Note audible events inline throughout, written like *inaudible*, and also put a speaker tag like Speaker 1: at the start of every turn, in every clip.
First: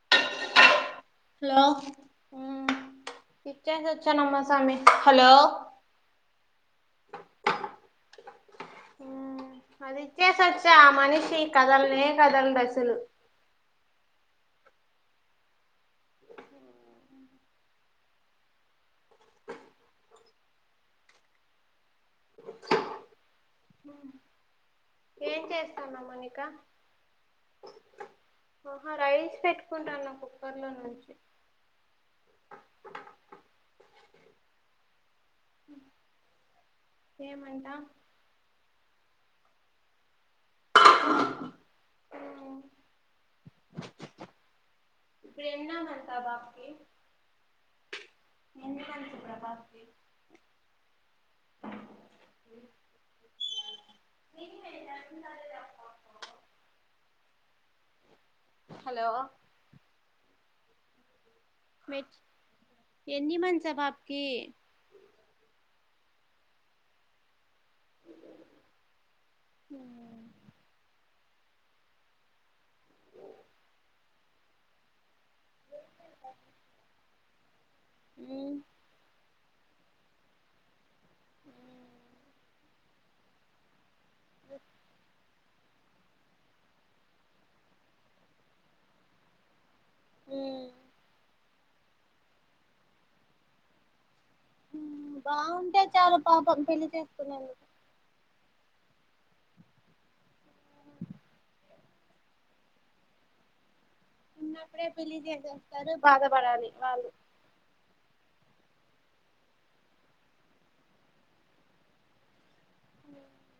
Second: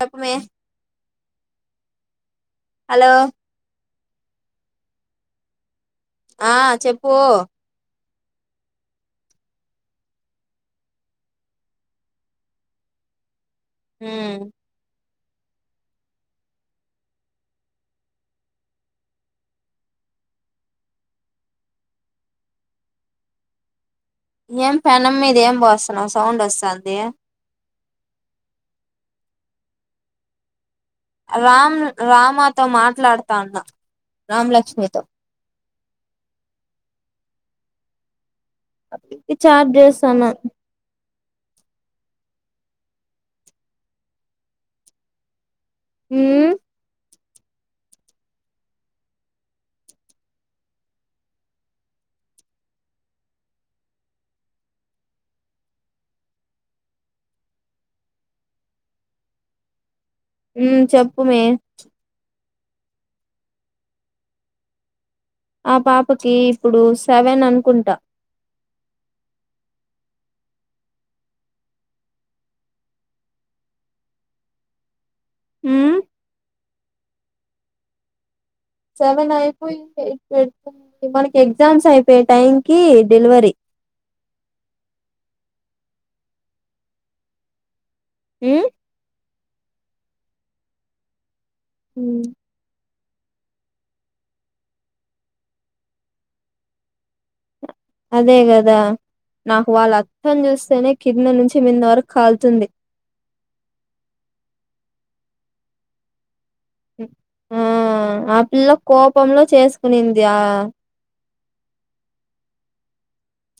Speaker 1: చెప్పవే
Speaker 2: hello
Speaker 1: hello
Speaker 2: ఇచ్చేసి hello
Speaker 1: ఆ చెప్పు
Speaker 2: అది ఇచ్చేసి వచ్చా ఆ మనిషి కదలనే కదలడు అసలు
Speaker 1: హు ఏం పెనం మీద ఏం పోస్తున్నావు సౌండ్ వస్తది
Speaker 2: ఆహా రైస్ పెట్టుకుంటాన్న కుక్కర్ లో నుం
Speaker 1: రామ్ రామాతో మాట్లాడుతాన్న రామలక్ష్మి తో
Speaker 2: ఏమంటా
Speaker 1: ఈ చాట్ చేస్తన్న
Speaker 2: ఫ్రెండ్ అని అంటావా
Speaker 1: ఉమ్
Speaker 2: ఆమెకి హలో
Speaker 1: హు చెప్ ప్పుమే
Speaker 2: ఎన్ని మంత్స్ ఆ పాపకి
Speaker 1: ఆ పాపకి ఇప్పుడు సెవెన్ అన్
Speaker 2: ఉ
Speaker 1: మ్
Speaker 2: మ్
Speaker 1: సెవెన్ అయిపోయి ఎయిట్ *unintelligible* మనకి ఎగ్జామ్స్ అయిపోయే టైం కి డెలివరీ
Speaker 2: బ
Speaker 1: హుమ్
Speaker 2: హు
Speaker 1: హ్మ్
Speaker 2: బాగుంటేయి చాలు పాపం పెళ్లి చేస్తున్నాను
Speaker 1: అదే కదా నాకు వాళ్ళ అత్త చూస్తేనే కింద నుంచి మింద వరకు కాల్తుంది
Speaker 2: చిన్నప్పుడే పెళ్లి చూపేస్తారు బాధపడాలి
Speaker 1: ఆ పెళ్లి కోపంలో చేసుకునిందయా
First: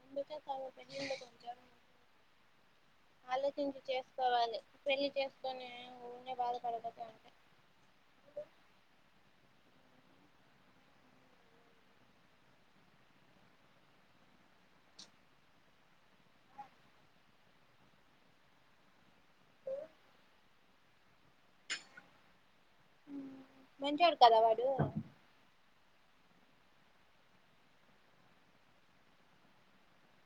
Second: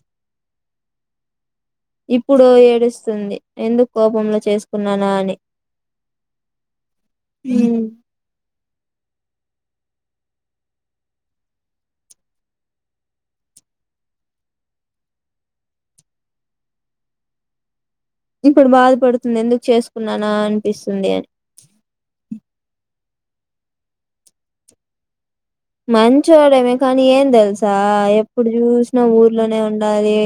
Speaker 2: అందుకే కదా
Speaker 1: ఇప్పుడు ఏడుస్తుంది
Speaker 2: ఆలోచించి
Speaker 1: ఎందుకు కోపంలో
Speaker 2: చేసుకోవాలి పెళ్లి
Speaker 1: చేసుకున్నానా అని
Speaker 2: చేసుకొని ఊన్నే బాధపడపోతా ఉంటే
Speaker 1: ఇప్పుడు బాధపడుతుంది ఎందుకు చేసుకున్నానా అనిపిస్తుంది అని
Speaker 2: మంచివారు కాదా వాడు
Speaker 1: మంచివాడేమే కానీ ఏం తెలుసా ఎప్పుడు చూసినా ఊర్లోనే ఉండాలి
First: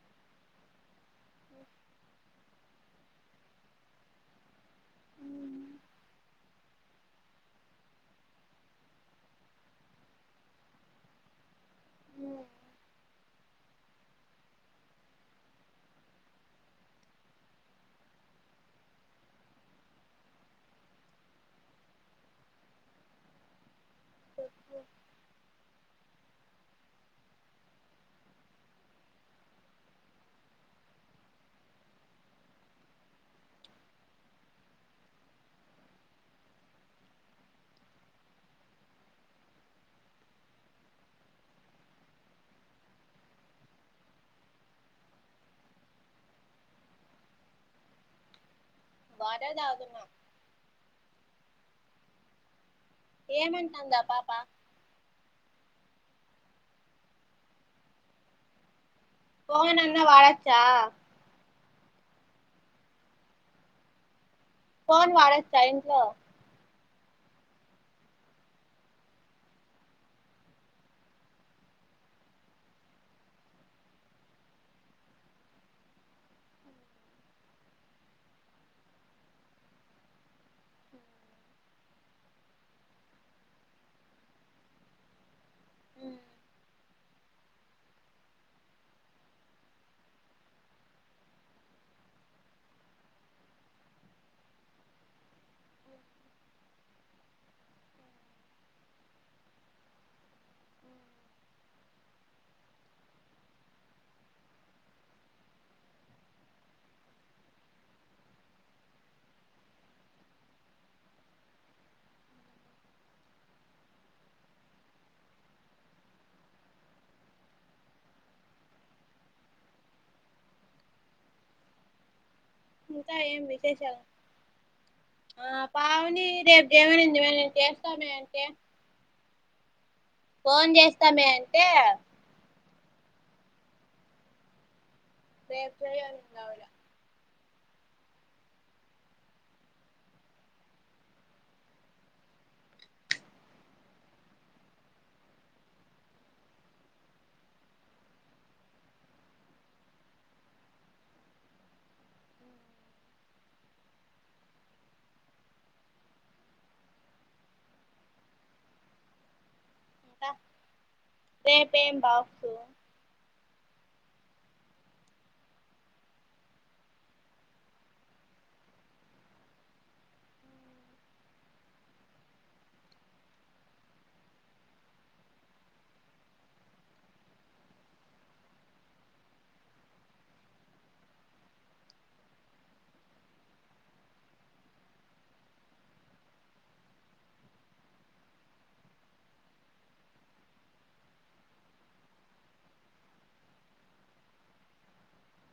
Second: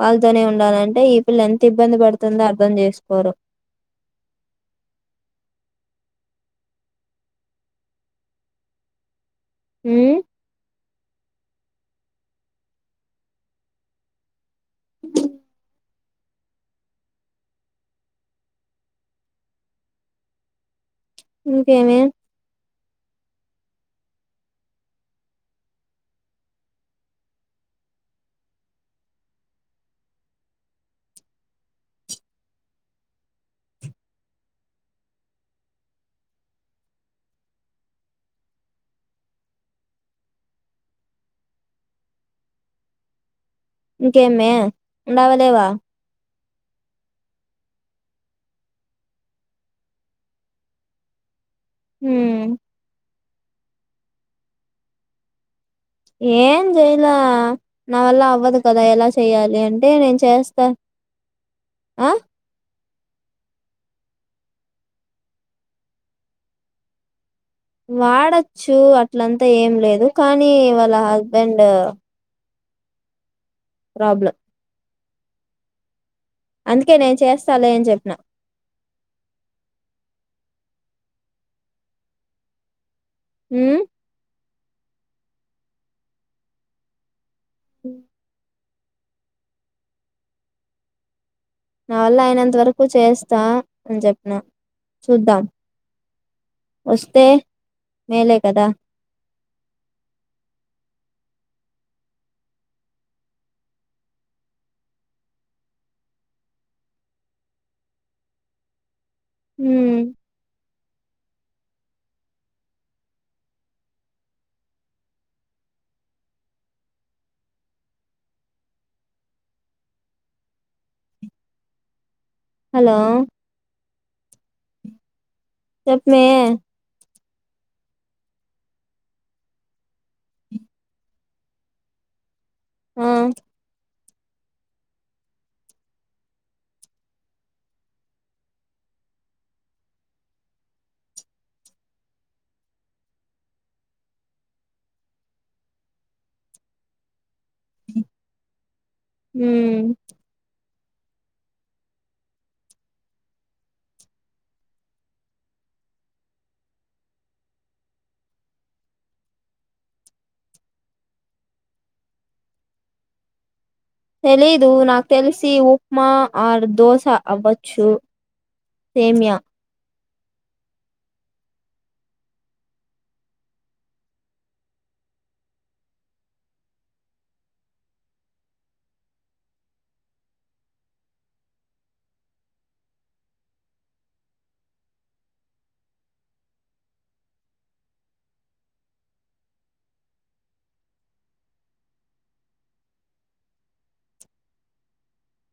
Speaker 1: వాళ్ళతోనే ఉండాలి అంటే ఈ పిల్ల ఎంత ఇబ్బంది పడుతుందో అర్థం చేసుకోరు అ ఇంకేమి
Speaker 2: ఓ
Speaker 1: ఇంకేమ్మే ఉండవలేవా
Speaker 2: వాటర్ తాగుతున్న
Speaker 1: హ్మ్మ్
Speaker 2: ఏమంటంట ఆ పాపా
Speaker 1: ఏం చెయ్యలా నవల్ల అవ్వద్ కదా ఎలా చెయాలి అంటే నేను చేస్తా ఆ
Speaker 2: ఫోను వాడొచ్చా ఇంట్లో
Speaker 1: వాడచ్చు అట్లంతా ఏం లేదు కానీ వాళ్ళ హస్బెండ్ ప్రాబ్లం అందుకే నేను చేస్తాలే అని చెప్పిన ఉ నా వల్ల అయినంత వరకు చేస్తా, అని చెప్పిన చూద్దాం వస్తే మేలే కదా మ్ హలో
Speaker 2: ఇంకా ఏం విశేషాలు
Speaker 1: చేపమే
Speaker 2: ఇవాళ చేస్తామే *unintelligible* ఫోన్ చేస్తామే అంటే
Speaker 1: ఆ
Speaker 2: లైబ్రరీ అంటుంది ఆవిడ
Speaker 1: హుమ్
Speaker 2: రేపేం బాక్సు
Speaker 1: తెలీదు నాకు తెలిసి ఉప్మా ఆర్ దోశ అవ్వచ్చు సేమ్య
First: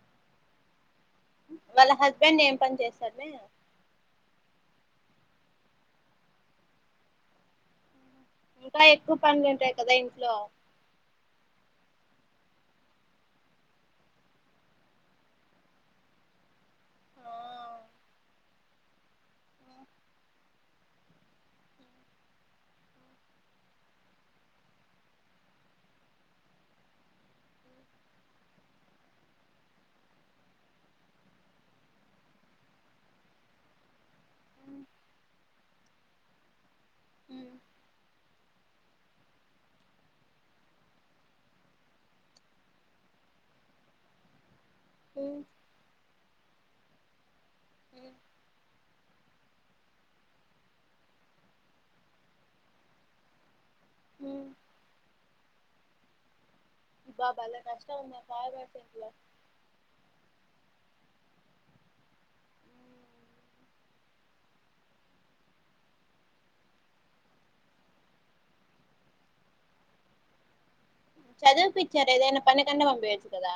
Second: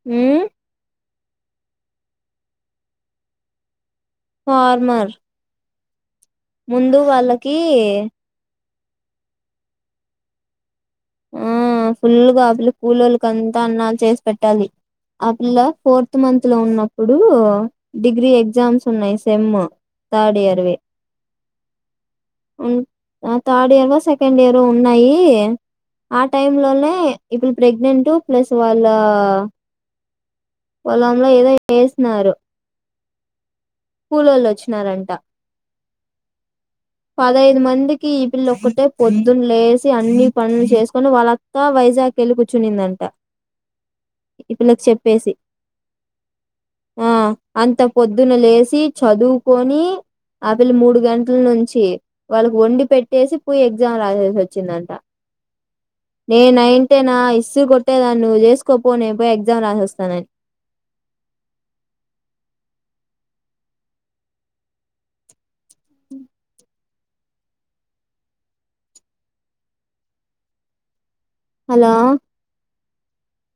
Speaker 1: హుమ్
Speaker 2: వాళ్ళ హస్బెండ్ ఏం పని చేస్తడ్ మే
Speaker 1: ఫార్మర్ ముందు వాళ్ళకి
Speaker 2: ఇంకా ఎక్కువ పనులు ఉంటాయి కదా ఇంట్లో
Speaker 1: ఆ ఫుల్గాగా ఆకలి కూలోళ్ళకి అంతా అన్నాలు చేసి పెట్టాలి. ఆ పిల్ల ఫోర్త్ మంత్ లో ఉన్నప్పుడు డిగ్రీ ఎగ్జామ్స్ ఉన్నాయి. సెమ్ థర్డ్ ఇయర్వి, థర్డ్ ఇయర్ లో సెకండ్ ఇయర్ ఉన్నాయి. ఆ టైం లోనే ఇప్పుడు ప్రెగ్నెంట్ ప్లస్ వాళ్ళ పోలంలో ఏదో వేస్నరు. కులోళ్ళొచ్చినారంట పదహైదు మందికి పిల్ల ఒక్కతే పొద్దున్న లేసి అన్ని పనులు చేసుకొని వాళ్ళంతా వైజాగ్ వెళ్ళి కూర్చునిందంట. ఇ పిల్లకు చెప్పేసి ఆ అంత పొద్దున్న లేసి చదువుకొని ఆ పిల్ల మూడు గంటల నుం చి వాళ్ళకి వండి పెట్టేసి పోయేది ఎగ్జామ్ రాసేసి వచ్చిందంట నేను నైన్ కొట్టేనా ఇసిరి కొట్టేదాన్ని నువ్వు చేసుకోపో నేను పోయి ఎగ్జామ్ రాసోస్తానని ఉ
Speaker 2: చదువు
Speaker 1: హలో
Speaker 2: పిచ్చారు ఏదైనా పనీ కన్న పంపియచ్చు కదా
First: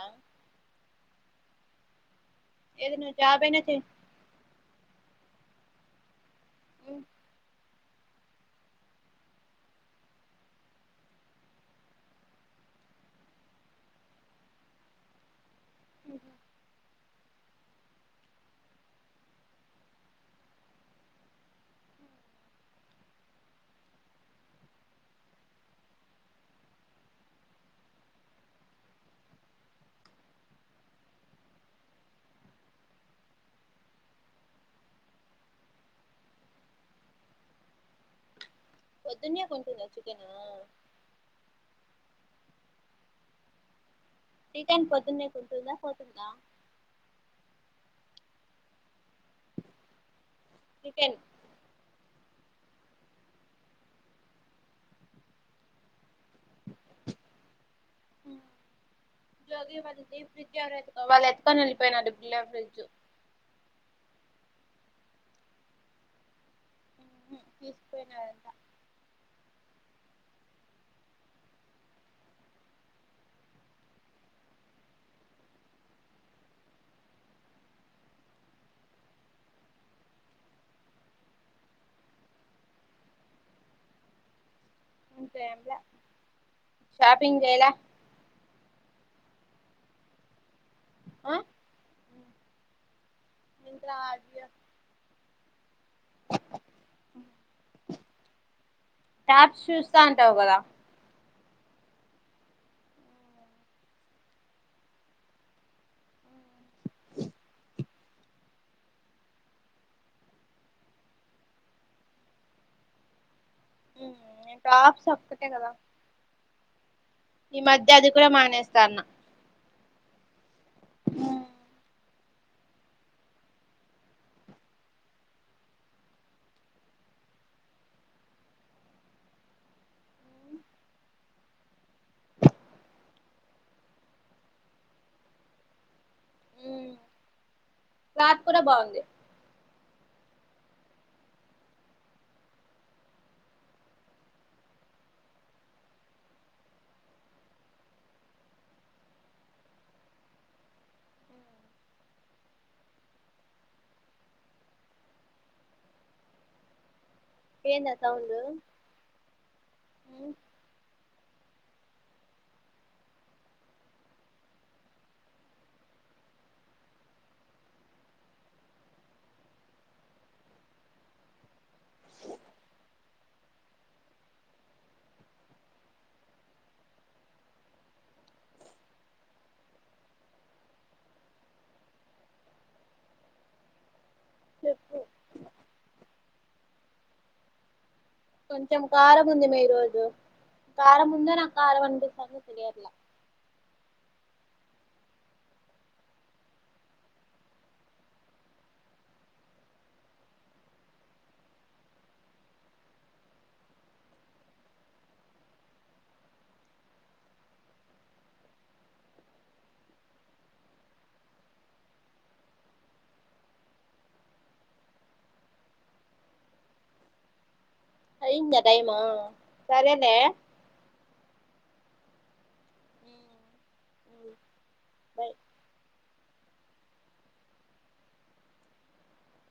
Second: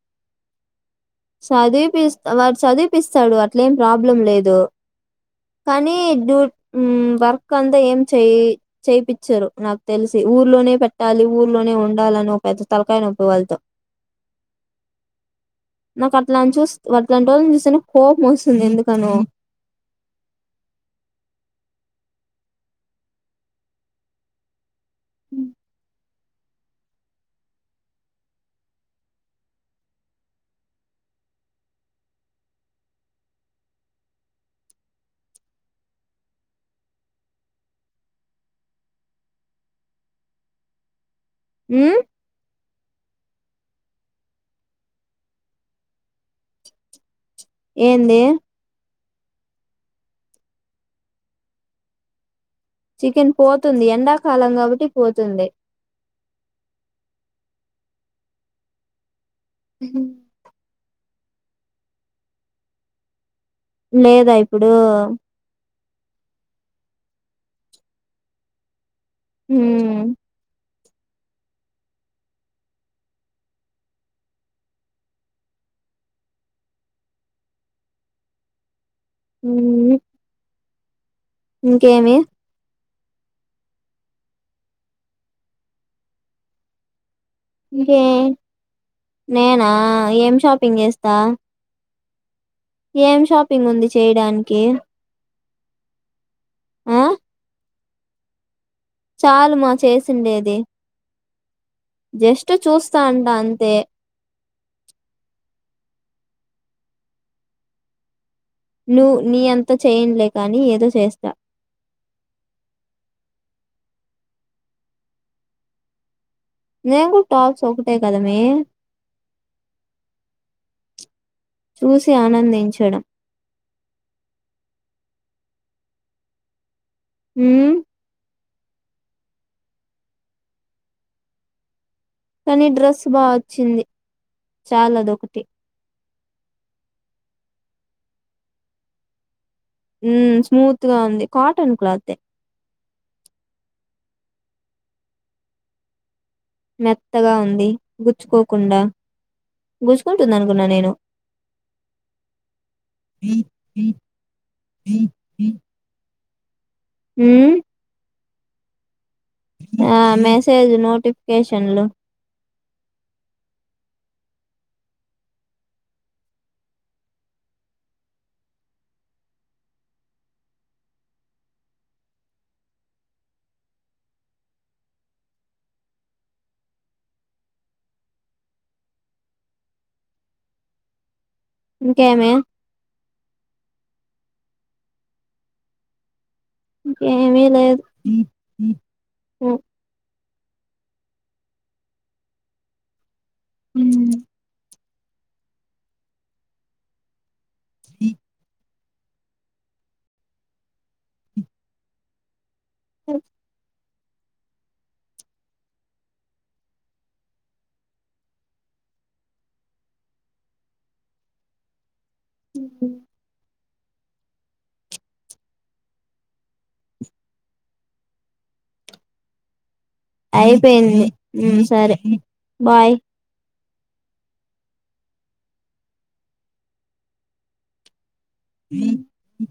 Speaker 1: సదివి పిస్తే వాడు చదివిపిస్తాడు అట్లే ఏం ప్రాబ్లం లేదు. కానీ డ్యూ వర్కంత ఏం చేయి చేయిపిచ్చరు నాకు తెలిసి ఊర్లోనే పెట్టాలి. ఊర్లోనే ఉండాలని ఒక పెద్ద తలకాయి నొప్పి వాళ్ళతో నా కట్లా చూస్ వల్ల రెండు రోజులు మిస్ అయిన కోపం వస్తుంది. ఎందుకనో
Speaker 2: పొద్దున్నే కొంటంద చికెన్
Speaker 1: హ్
Speaker 2: రీటన్ పొద్దుందకు ఉంటూదా పోతుందా
Speaker 1: ఏంది
Speaker 2: రీటాన్
Speaker 1: చికెన్ పోతుంది. ఎండాకాలం కాబట్టి పోతుంది.
Speaker 2: హ్ ఇంట్లోది వాళ్ళ డీప్ ఫ్రిడ్జ్ ఎవరో ఎత్తుకు వాళ్ళు ఎత్తూకొని వెళ్ళిపోయినారు. డొ క్కులో ఫ్రిడ్జ్
Speaker 1: లేదా ఇప్పుడు
Speaker 2: ఉహ్ తీసుపోయినారంట
Speaker 1: ఉమ్ హ్ హు ఇంకేమి
Speaker 2: ఇంకా ఏంలే షా
Speaker 1: ఇంకే నేనా ఏం షాప్ ప్పింగేస్తా ఎమ్ షాపింగ్ ఉంది చేయడానికి ఆ చాలు మా చేసిండేది జస్టు చూస్తాండా అంతే
Speaker 2: *inaudible*
Speaker 1: నువ్వు నీ అంత చేయనులే కానీ ఏదో చేస్తా
Speaker 2: నేను టాప్స్ ఒక్కటే కదా
Speaker 1: నేను కూడా టాప్స్ ఒకటే కదమే చూసి ఆనందించడం హ్మ్ కానీ డ్రస్ బా వచ్చింది చాలుదొకటి
Speaker 2: క్లాత్ కూడా బాగుంది
Speaker 1: ఉ స్మూత్ గా ఉంది కాటన్ క్లాత్ఎ మెత్తగా ఉంది గుచ్చుకోకుండా గుచ్చుకుంటుంది అనుకున్నా నేను మ్మ్
Speaker 2: ఏంది అ సౌండ్
Speaker 1: ఆ మెసేజ్ నోటిఫి కేషన్లు ఇంకెమే ఇంక ఏమి లేదు
Speaker 2: కొంచెం కారం ఉంది
Speaker 1: మ్మ్.
Speaker 2: మే ఈరోజు కారం ఉందో నాకు కారం అనిపిస్తుందో తెలియట్ల
Speaker 1: హు ఈ ఓ ఉహు
Speaker 2: అయిందా టైము
Speaker 1: అయిపోయింది సరే బాయ్
Speaker 2: బై
Speaker 1: *unintelligible*